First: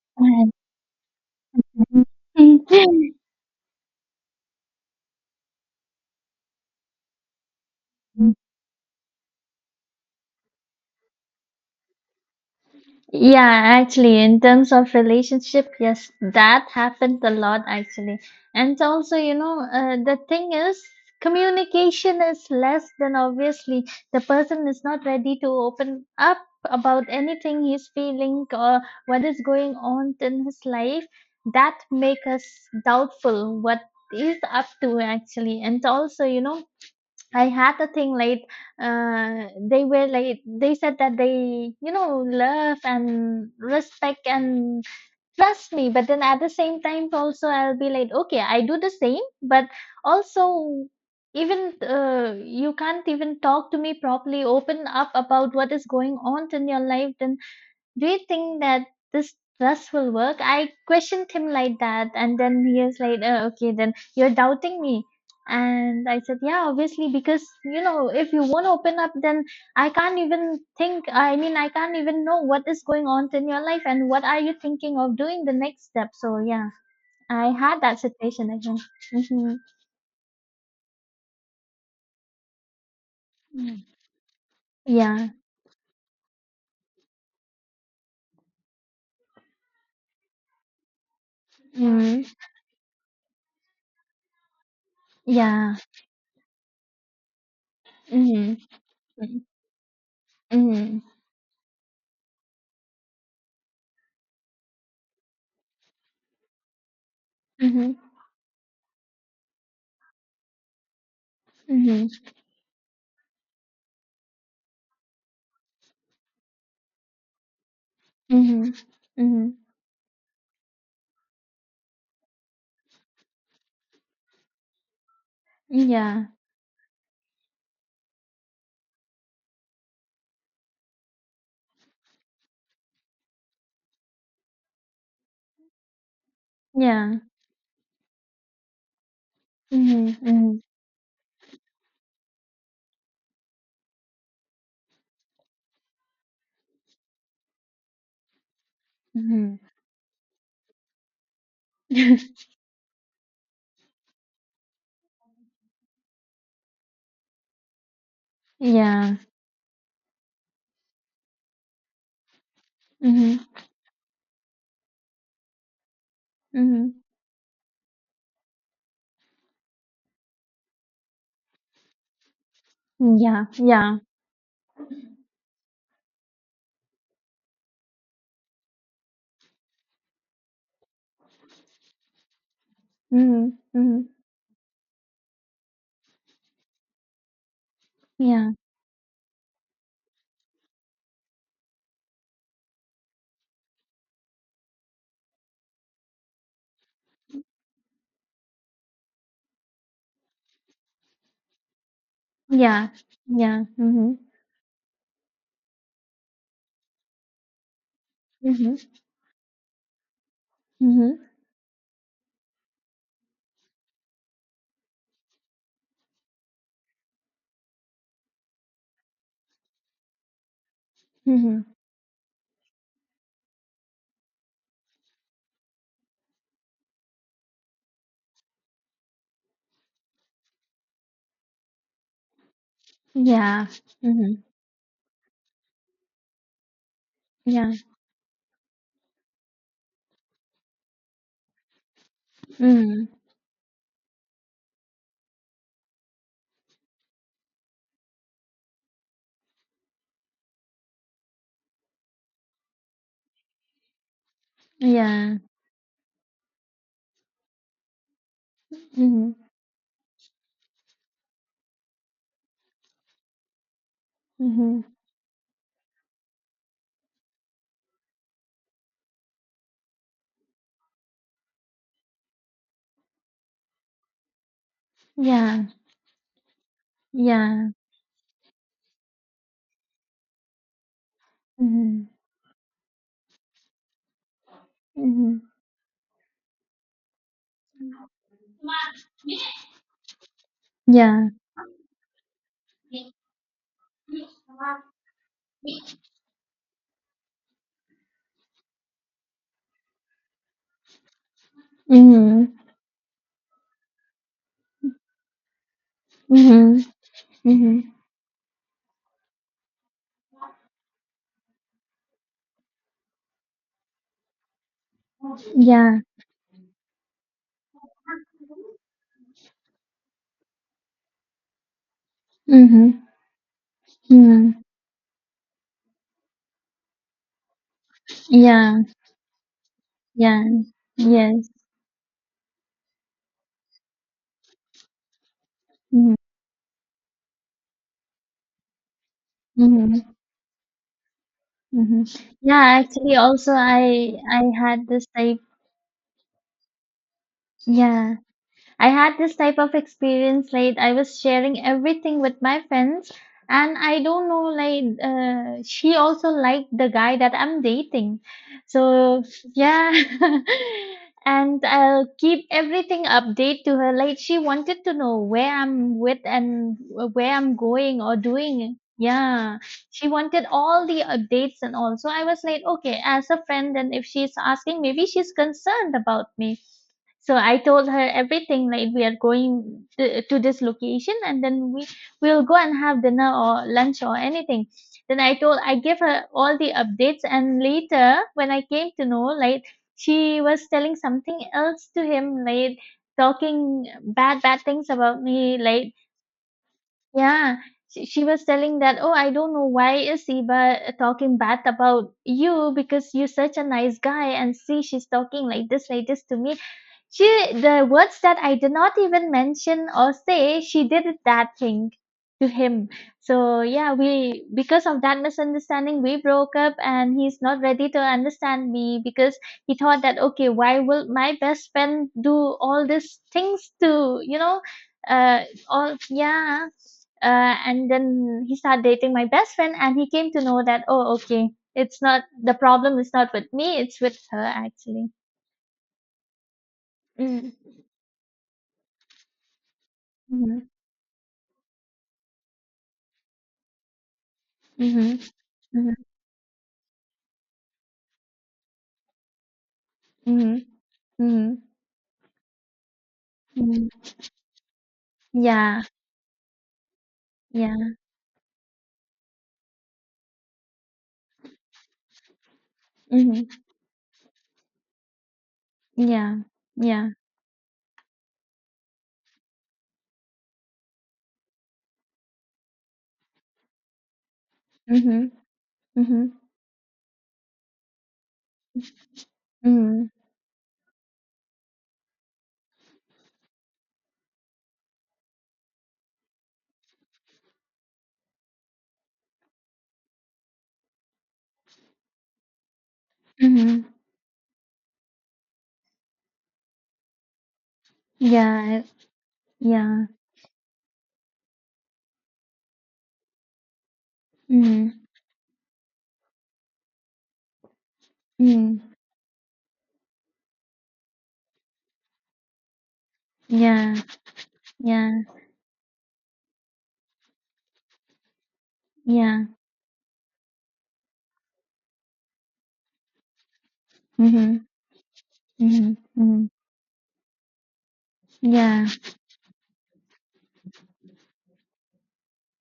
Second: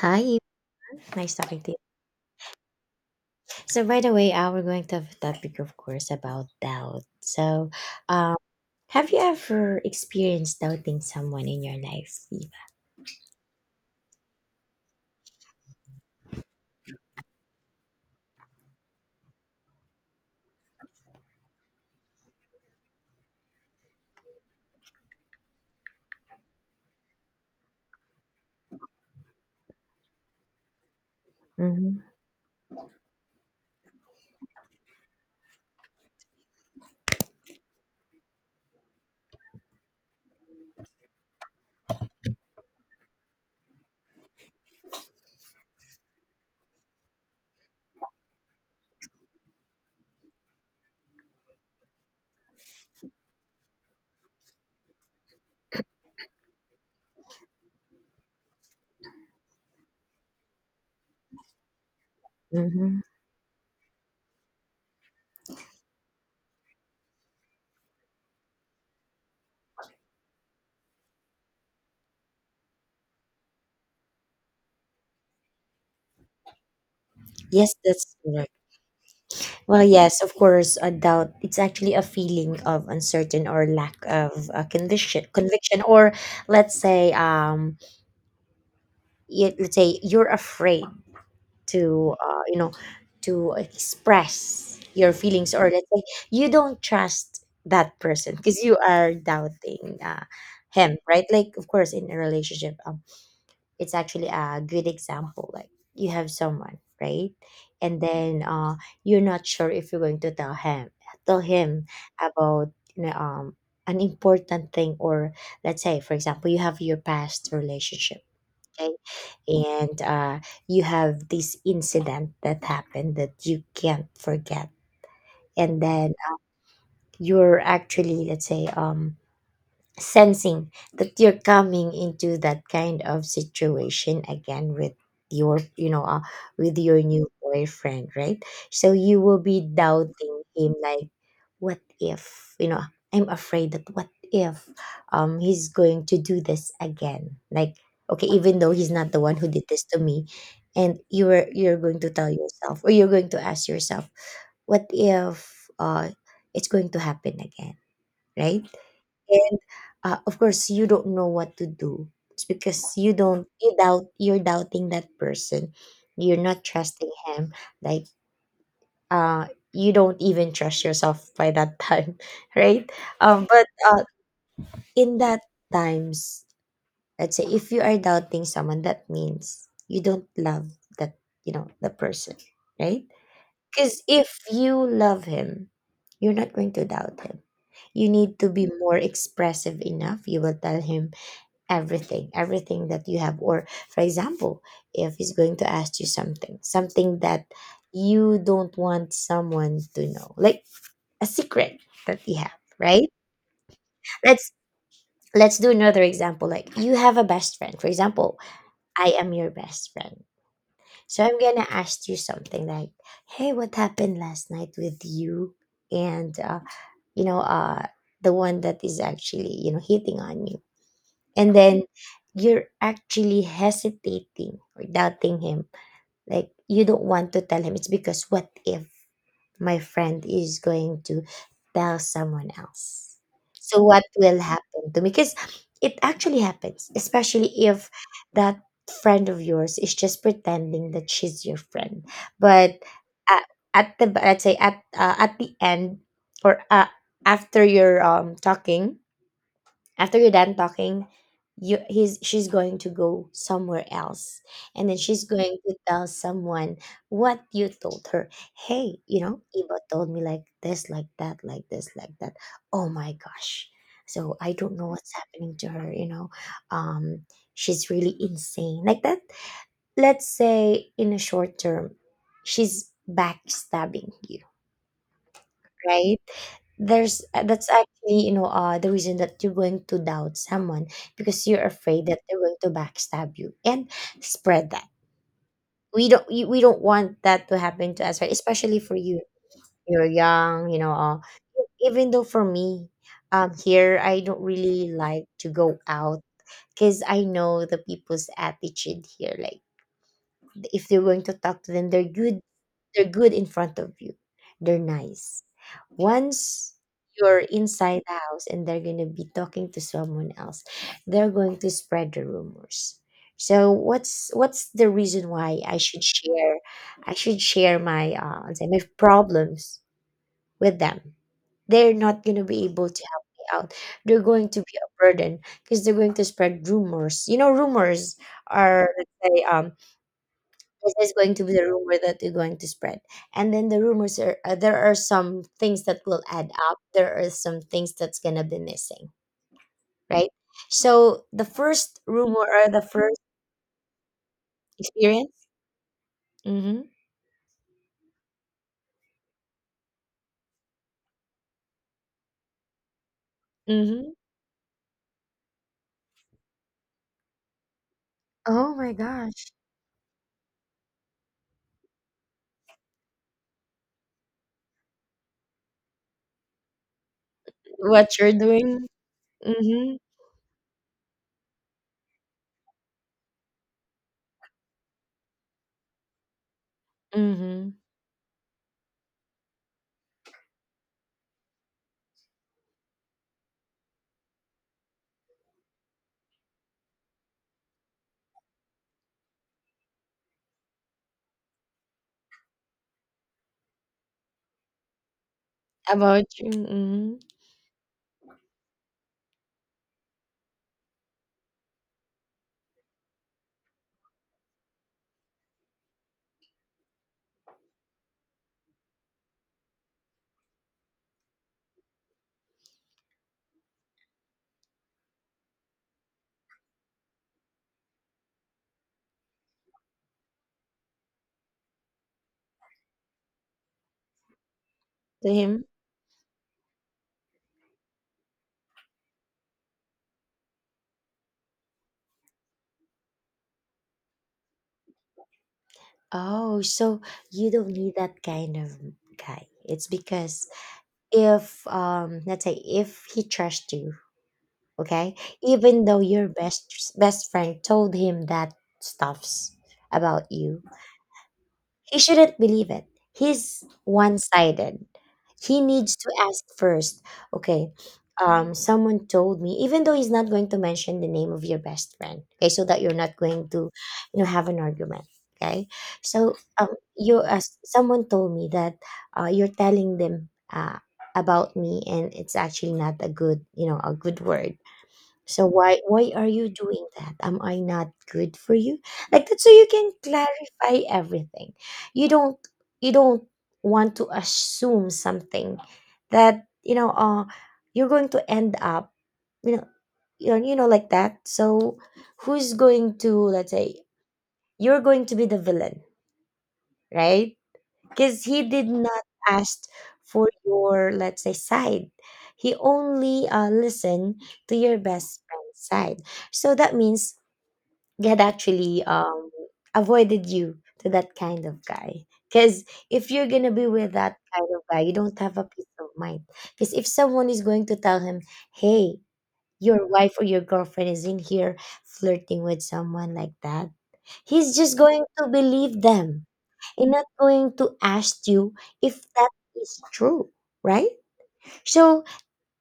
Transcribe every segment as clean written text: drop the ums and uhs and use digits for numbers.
Hi, nice talking to you. So, by the way, we're going to have a topic, of course, about doubt. So, um, have you ever experienced doubting someone in your life, Eva? Yeah, actually, in terms of relationship, yes, that happened a lot actually. And also, the thing is, communication is less than obviously the person is not ready to open up about anything he's feeling or what is going on in his life. That Mm-hmm, make us doubtful what he's up to actually. And also, I had a thing late. They were late. They said that they love and respect and trust me. But then at the same time, also, I'll be like, okay, I do the same. But also, even you can't even talk to me properly, open up about what is going on in your life. Then do you think that this trust will work? I questioned him like that, and then he mm-hmm. is like, oh, okay, then you're doubting me. And I said, yeah, obviously, because if you won't open up, then I can't even think. I mean, I can't even know what is going on in your life and what are you thinking of doing the next step. So yeah, I Yes, had that that's situation correct. again. Think. Hmm. Well, yes, of course, a doubt. It's actually a feeling of uncertain or Mm. lack of conviction, Yeah. conviction, or let's say, let's say you're afraid to Mm-hmm. To express your feelings, or Yeah. let's say you don't trust that person Mm-hmm. because you are doubting him, Mm-hmm. right? Like, of course, in a relationship, it's actually a good example. Like, you have someone, right? Mm-hmm. And then you're not sure if you're going to tell him Mm-hmm. about, you know, um, an important thing, or let's say, for example, you have your past relationship, Mm-hmm. okay, Mm-hmm. and you have this incident that happened that you can't forget, and then Yeah. you're actually, let's say, sensing that you're coming into that kind of situation again with your, with your Yeah. new boyfriend, right? So you will be Mhm. doubting Mhm. him, like, what if, you know, I'm afraid that what if, he's going to do this again. Like, okay, even though he's not the one who Mhm. did this to me, and you're going to tell yourself, or you're going to ask yourself, what if it's going to happen again, right? Yeah. And, of course, you don't know what to do. It's because you Mhm. don't, you're doubting that person, you're not Mhm. trusting him. Like, uh you don't even trust yourself by that time right? um Yeah. but Yeah. uh in that times, let's say if you are doubting someone, that means you don't love that, you know, the person, right? Mhm. Because Mhm. if you love him, you're not going to doubt him. You need to Yeah. be more expressive enough. You will tell him everything, everything that you have. Or, for example, if he's going to ask you something, something that you don't want someone to know, like a secret that you have, Yeah. right? Yeah. Mhm. let's let's do another example. Like, you have a best friend, for example. Mhm. I am your best friend, Mhm. so I'm gonna ask you something, like, hey, what happened last night with you and, you know uh the one that is actually, you know, hitting on you? And Mhm. then you're actually hesitating or doubting him, like you don't want to tell him. It's because, what if my friend is going to tell someone else? Yeah. So what will Mhm. happen to me? Because it actually happens, especially Yeah. if that friend of yours is just pretending that she's your friend. But Mhm. at, at the, let's say, at the end, or after you're done talking, you he's she's going to go somewhere else, and then she's Yeah. going to tell someone what you told her. Hey, you Mhm. know, Iba told me like this, like that, like this, like that. Oh my gosh, so I don't Mhm. know what's happening to her, you know. um she's really insane like that. Let's say, in a short term, she's backstabbing you, Yeah. right? There's, that's Yeah. actually, you know, the reason that you're going to doubt someone, because you're afraid Mhm. that they're going to backstab you and spread that. Mhm. We don't, we don't want that to happen to us, right? Especially for you, you're young, you know. Yeah. Even though for me, here I don't really like to go out, because I know the people's attitude here. Like, if they're going to talk to them, they're good, Mhm. they're good in front of you. They're nice. Once Mhm. you're Mhm. inside the house and they're going to be talking to someone else, they're going to spread the rumors. So what's the reason why Yeah. I should share my, let's say, my problems with them? They're not going to be able to Mhm. help me out. They're going to Mhm. be a burden because they're going to spread rumors. You know, rumors Yeah. are, let's say, Yeah. this is going to Yes. be the rumor that you're going to spread. And then the rumors are, there are some things that Mhm. will add up, there are some things that's going to be missing, Mhm. right? So the first Mhm. rumor, or Yeah, the actually first also I had this experience. type. Mm-hmm, Yeah. I had this type of experience like I was sharing everything with my friends, and I mm-hmm. don't know, like she also liked the guy that I'm dating. Oh my So gosh. yeah. And I'll keep everything update to her, like she wanted to know where I'm with and where I'm going What or you're doing. doing. Yeah. Mm-hmm, She wanted all the updates and all. So I was like, okay, as a friend, and if she's asking, maybe she's concerned about me. So I mm-hmm. told her everything, like we are going to this location and then we will go and have dinner or lunch or anything. Then I gave her all the updates, and later when I came to know, like she was telling something else to him, like talking bad things about me, like, About you. Mm-hmm. yeah. She was telling that oh, I don't know why is Siba talking bad about you, because you're such a nice guy, and see, she's talking like this, like this to me. she, the words that I did not even mention or say, she did it, that thing to him. So yeah, we because of that misunderstanding, we broke up, and he's not ready to understand me because he thought that, okay, why will my best friend do all these things to To uh, him. all. Yeah. And then he started dating my best friend, and he came to know that oh, okay, it's not the problem is not with me, it's with her actually. Oh, so you Mm. don't need that kind of guy. It's because, Mhm. if, let's say, if he trashed you, okay, Mhm. even Mhm, though your best friend told him that stuffs about you, mhm, mhm, he shouldn't believe it. He's mhm. one-sided. He Yeah, needs to ask first, okay? yeah. Someone told me, even though he's not going to mention the name of your best friend, okay, so that you're not Mhm. going to, you know, have an argument, okay? So Yeah. Yeah. you, as someone told me that, you're telling them, about me, and it's actually not a good, you know, a good word. Mhm. So why are Mhm. you doing that? Am I not good for you? Like that. So you can Mhm. clarify everything. You don't, you don't want to assume something that, you know, you're going to end up, you know you know, like that. So who's going to, let's say, Mhm. you're going to be the villain, right? Cuz he did Yeah. not ask Yeah. for your, let's say, side. He only listened to your Mhm. best friend's side. So that means he had actually Mhm. Avoided you to that kind of guy. Because if you're gonna be with Yeah. that kind of guy, you Yeah. don't have a peace of mind. Because if someone is going to tell him, hey, Yeah. your wife or your girlfriend is in here flirting with someone, like that, he's Mhm. just going to believe Mhm. them Mhm. and not going to ask you Yeah. if that is true, right? So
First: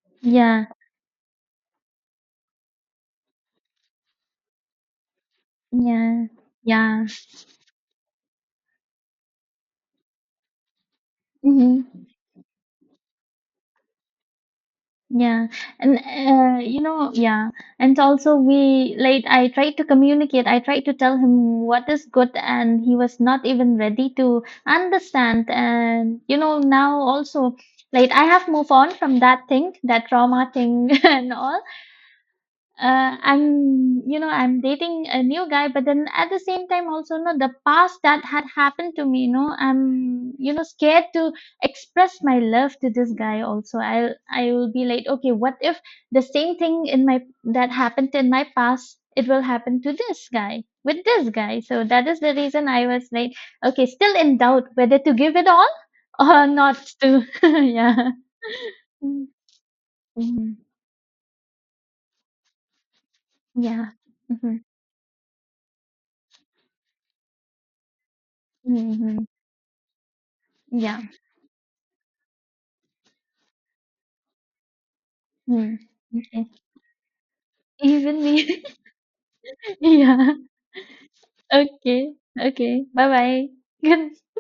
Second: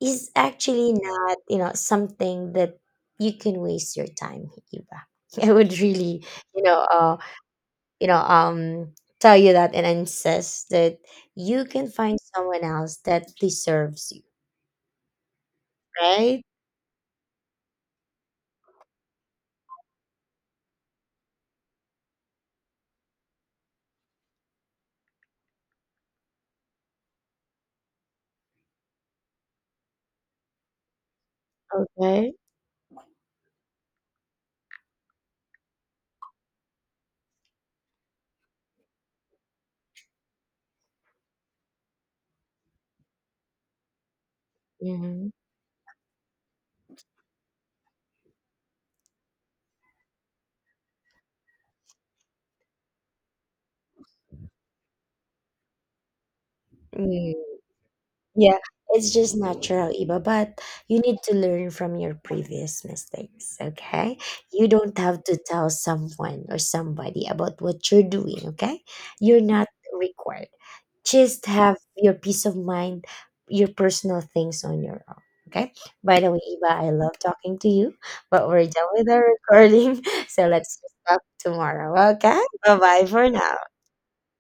is Yeah. actually not, you know, something that you can waste your time, Iba. I would really, Yeah. you know, Yeah. Yeah. You know um tell you that, and insist that you can Mhm. find someone else that deserves you, Yeah, and right? Yeah, and also we like I tried to communicate. I tried to tell him what is good, and he was not even ready to understand. And now also, like I have moved on from that thing, that trauma thing, and all. Okay. I'm dating a new guy, but then at the same time also, no, the past that had happened to me, I'm, scared to express my love to this guy also. Will I will be like, Hmm. okay, what if the same thing in my that happened in my past, it will happen to this guy with this guy. So that is the reason I was like, okay, still in doubt whether to give it all or not to. Yeah. Yeah, it's just natural, Iba, but Mhm. you need to learn from your previous mistakes, Yeah. okay? Hmm. You don't have to tell someone or somebody about what you're doing, okay? Hmm. You're not required. Just have your peace of mind, your personal things on your own, okay? Hmm. By the way, Okay. Iba, I love talking to you, Even but me. we're done with our recording, Yeah. so let's talk tomorrow, Okay. okay? Bye Okay. bye Bye for bye. now. Good